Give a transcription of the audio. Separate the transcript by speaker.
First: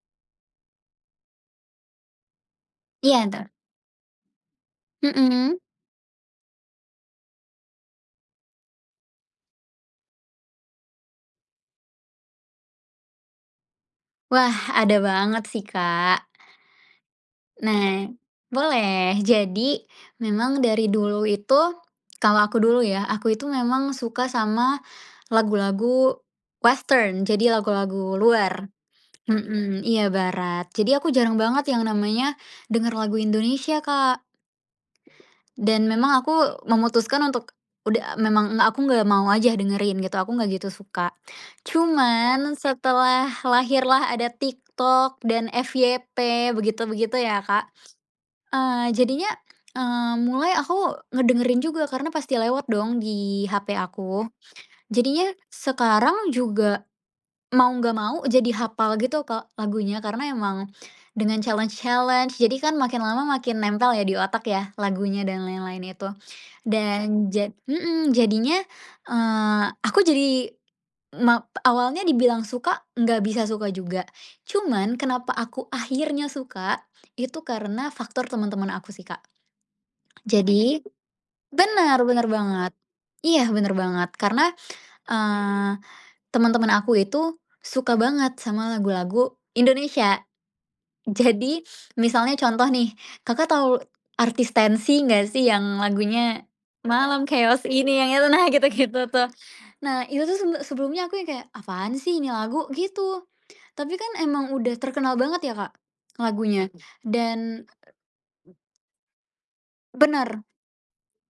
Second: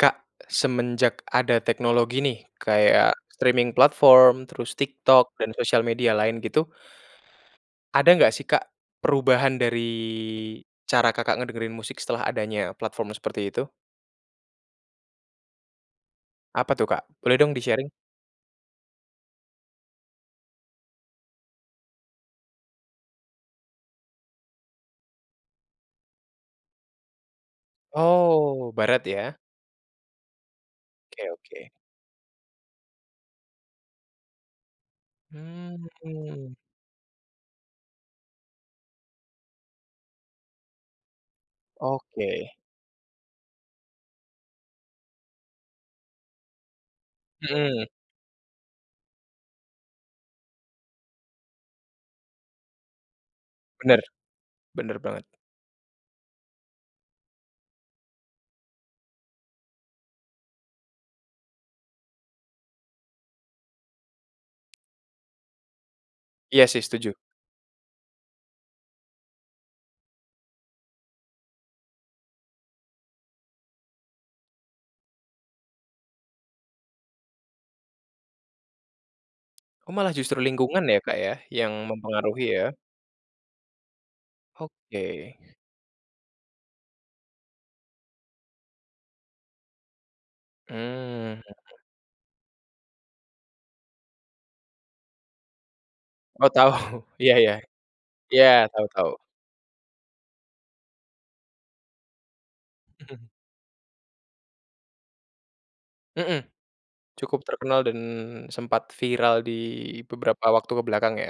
Speaker 1: Kak, semenjak ada teknologi nih kayak
Speaker 2: Iya, betul.
Speaker 1: streaming platform terus TikTok dan
Speaker 2: Mhm.
Speaker 1: sosial media lain gitu, ada enggak sih, Kak, perubahan dari cara kakak ngedengerin musik setelah adanya platform seperti itu?
Speaker 2: Wah ada banget sih, Kak.
Speaker 1: Apa tuh, Kak? Boleh dong di-sharing.
Speaker 2: Nah, boleh. Jadi memang dari dulu itu kalau aku dulu ya, aku itu memang suka sama lagu-lagu western, jadi lagu-lagu luar,
Speaker 1: Oh, barat ya?
Speaker 2: mhm. Iya barat. Jadi aku
Speaker 1: Oke
Speaker 2: jarang
Speaker 1: oke.
Speaker 2: banget yang namanya denger lagu Indonesia, Kak.
Speaker 1: Mmm,
Speaker 2: Dan memang
Speaker 1: mhm.
Speaker 2: aku memutuskan untuk udah memang nggak aku nggak mau aja dengerin gitu, aku nggak gitu suka.
Speaker 1: Oke.
Speaker 2: Cuman setelah lahirlah ada TikTok dan FYP begitu begitu ya, Kak,
Speaker 1: Mhm.
Speaker 2: eee, jadinya, eee, mulai aku ngedengerin juga karena pasti lewat dong di HP
Speaker 1: Bener,
Speaker 2: aku.
Speaker 1: bener banget.
Speaker 2: Jadinya sekarang juga mau nggak mau jadi hapal gitu, Kak, lagunya, karena emang dengan challenge challenge, jadi kan makin lama makin nempel ya di otak ya, lagunya dan lain-lain itu.
Speaker 1: Iya sih, setuju.
Speaker 2: Dan ja mhm, jadinya, eee, aku jadi ma awalnya dibilang suka, nggak bisa suka juga. Cuman kenapa aku akhirnya suka, itu karena faktor teman-teman aku sih, Kak.
Speaker 1: Oh, malah justru
Speaker 2: Jadi
Speaker 1: lingkungan ya, Kak, ya, yang
Speaker 2: bener, bener
Speaker 1: mempengaruhi
Speaker 2: banget.
Speaker 1: ya?
Speaker 2: Iya bener banget karena,
Speaker 1: Oke.
Speaker 2: eee, temen-temen aku itu suka banget sama lagu-lagu Indonesia.
Speaker 1: Mmm, mhm.
Speaker 2: Jadi misalnya contoh nih kakak tau artis Tenxi nggak sih yang lagunya,
Speaker 1: Oh tau,
Speaker 2: "Malam
Speaker 1: iya iya.
Speaker 2: chaos ini" yang itu nah
Speaker 1: Iya,
Speaker 2: gitu
Speaker 1: tau
Speaker 2: gitu
Speaker 1: tau.
Speaker 2: tuh. Nah itu tuh sebele sebelumnya aku yang kayak, "Apaan sih ini lagu?' Gitu,
Speaker 1: Mhm.
Speaker 2: tapi kan emang udah terkenal banget ya, Kak,
Speaker 1: Mhm,
Speaker 2: lagunya
Speaker 1: cukup
Speaker 2: dan,
Speaker 1: terkenal dan
Speaker 2: eee
Speaker 1: sempat viral di
Speaker 2: Bener.
Speaker 1: beberapa waktu ke belakang ya?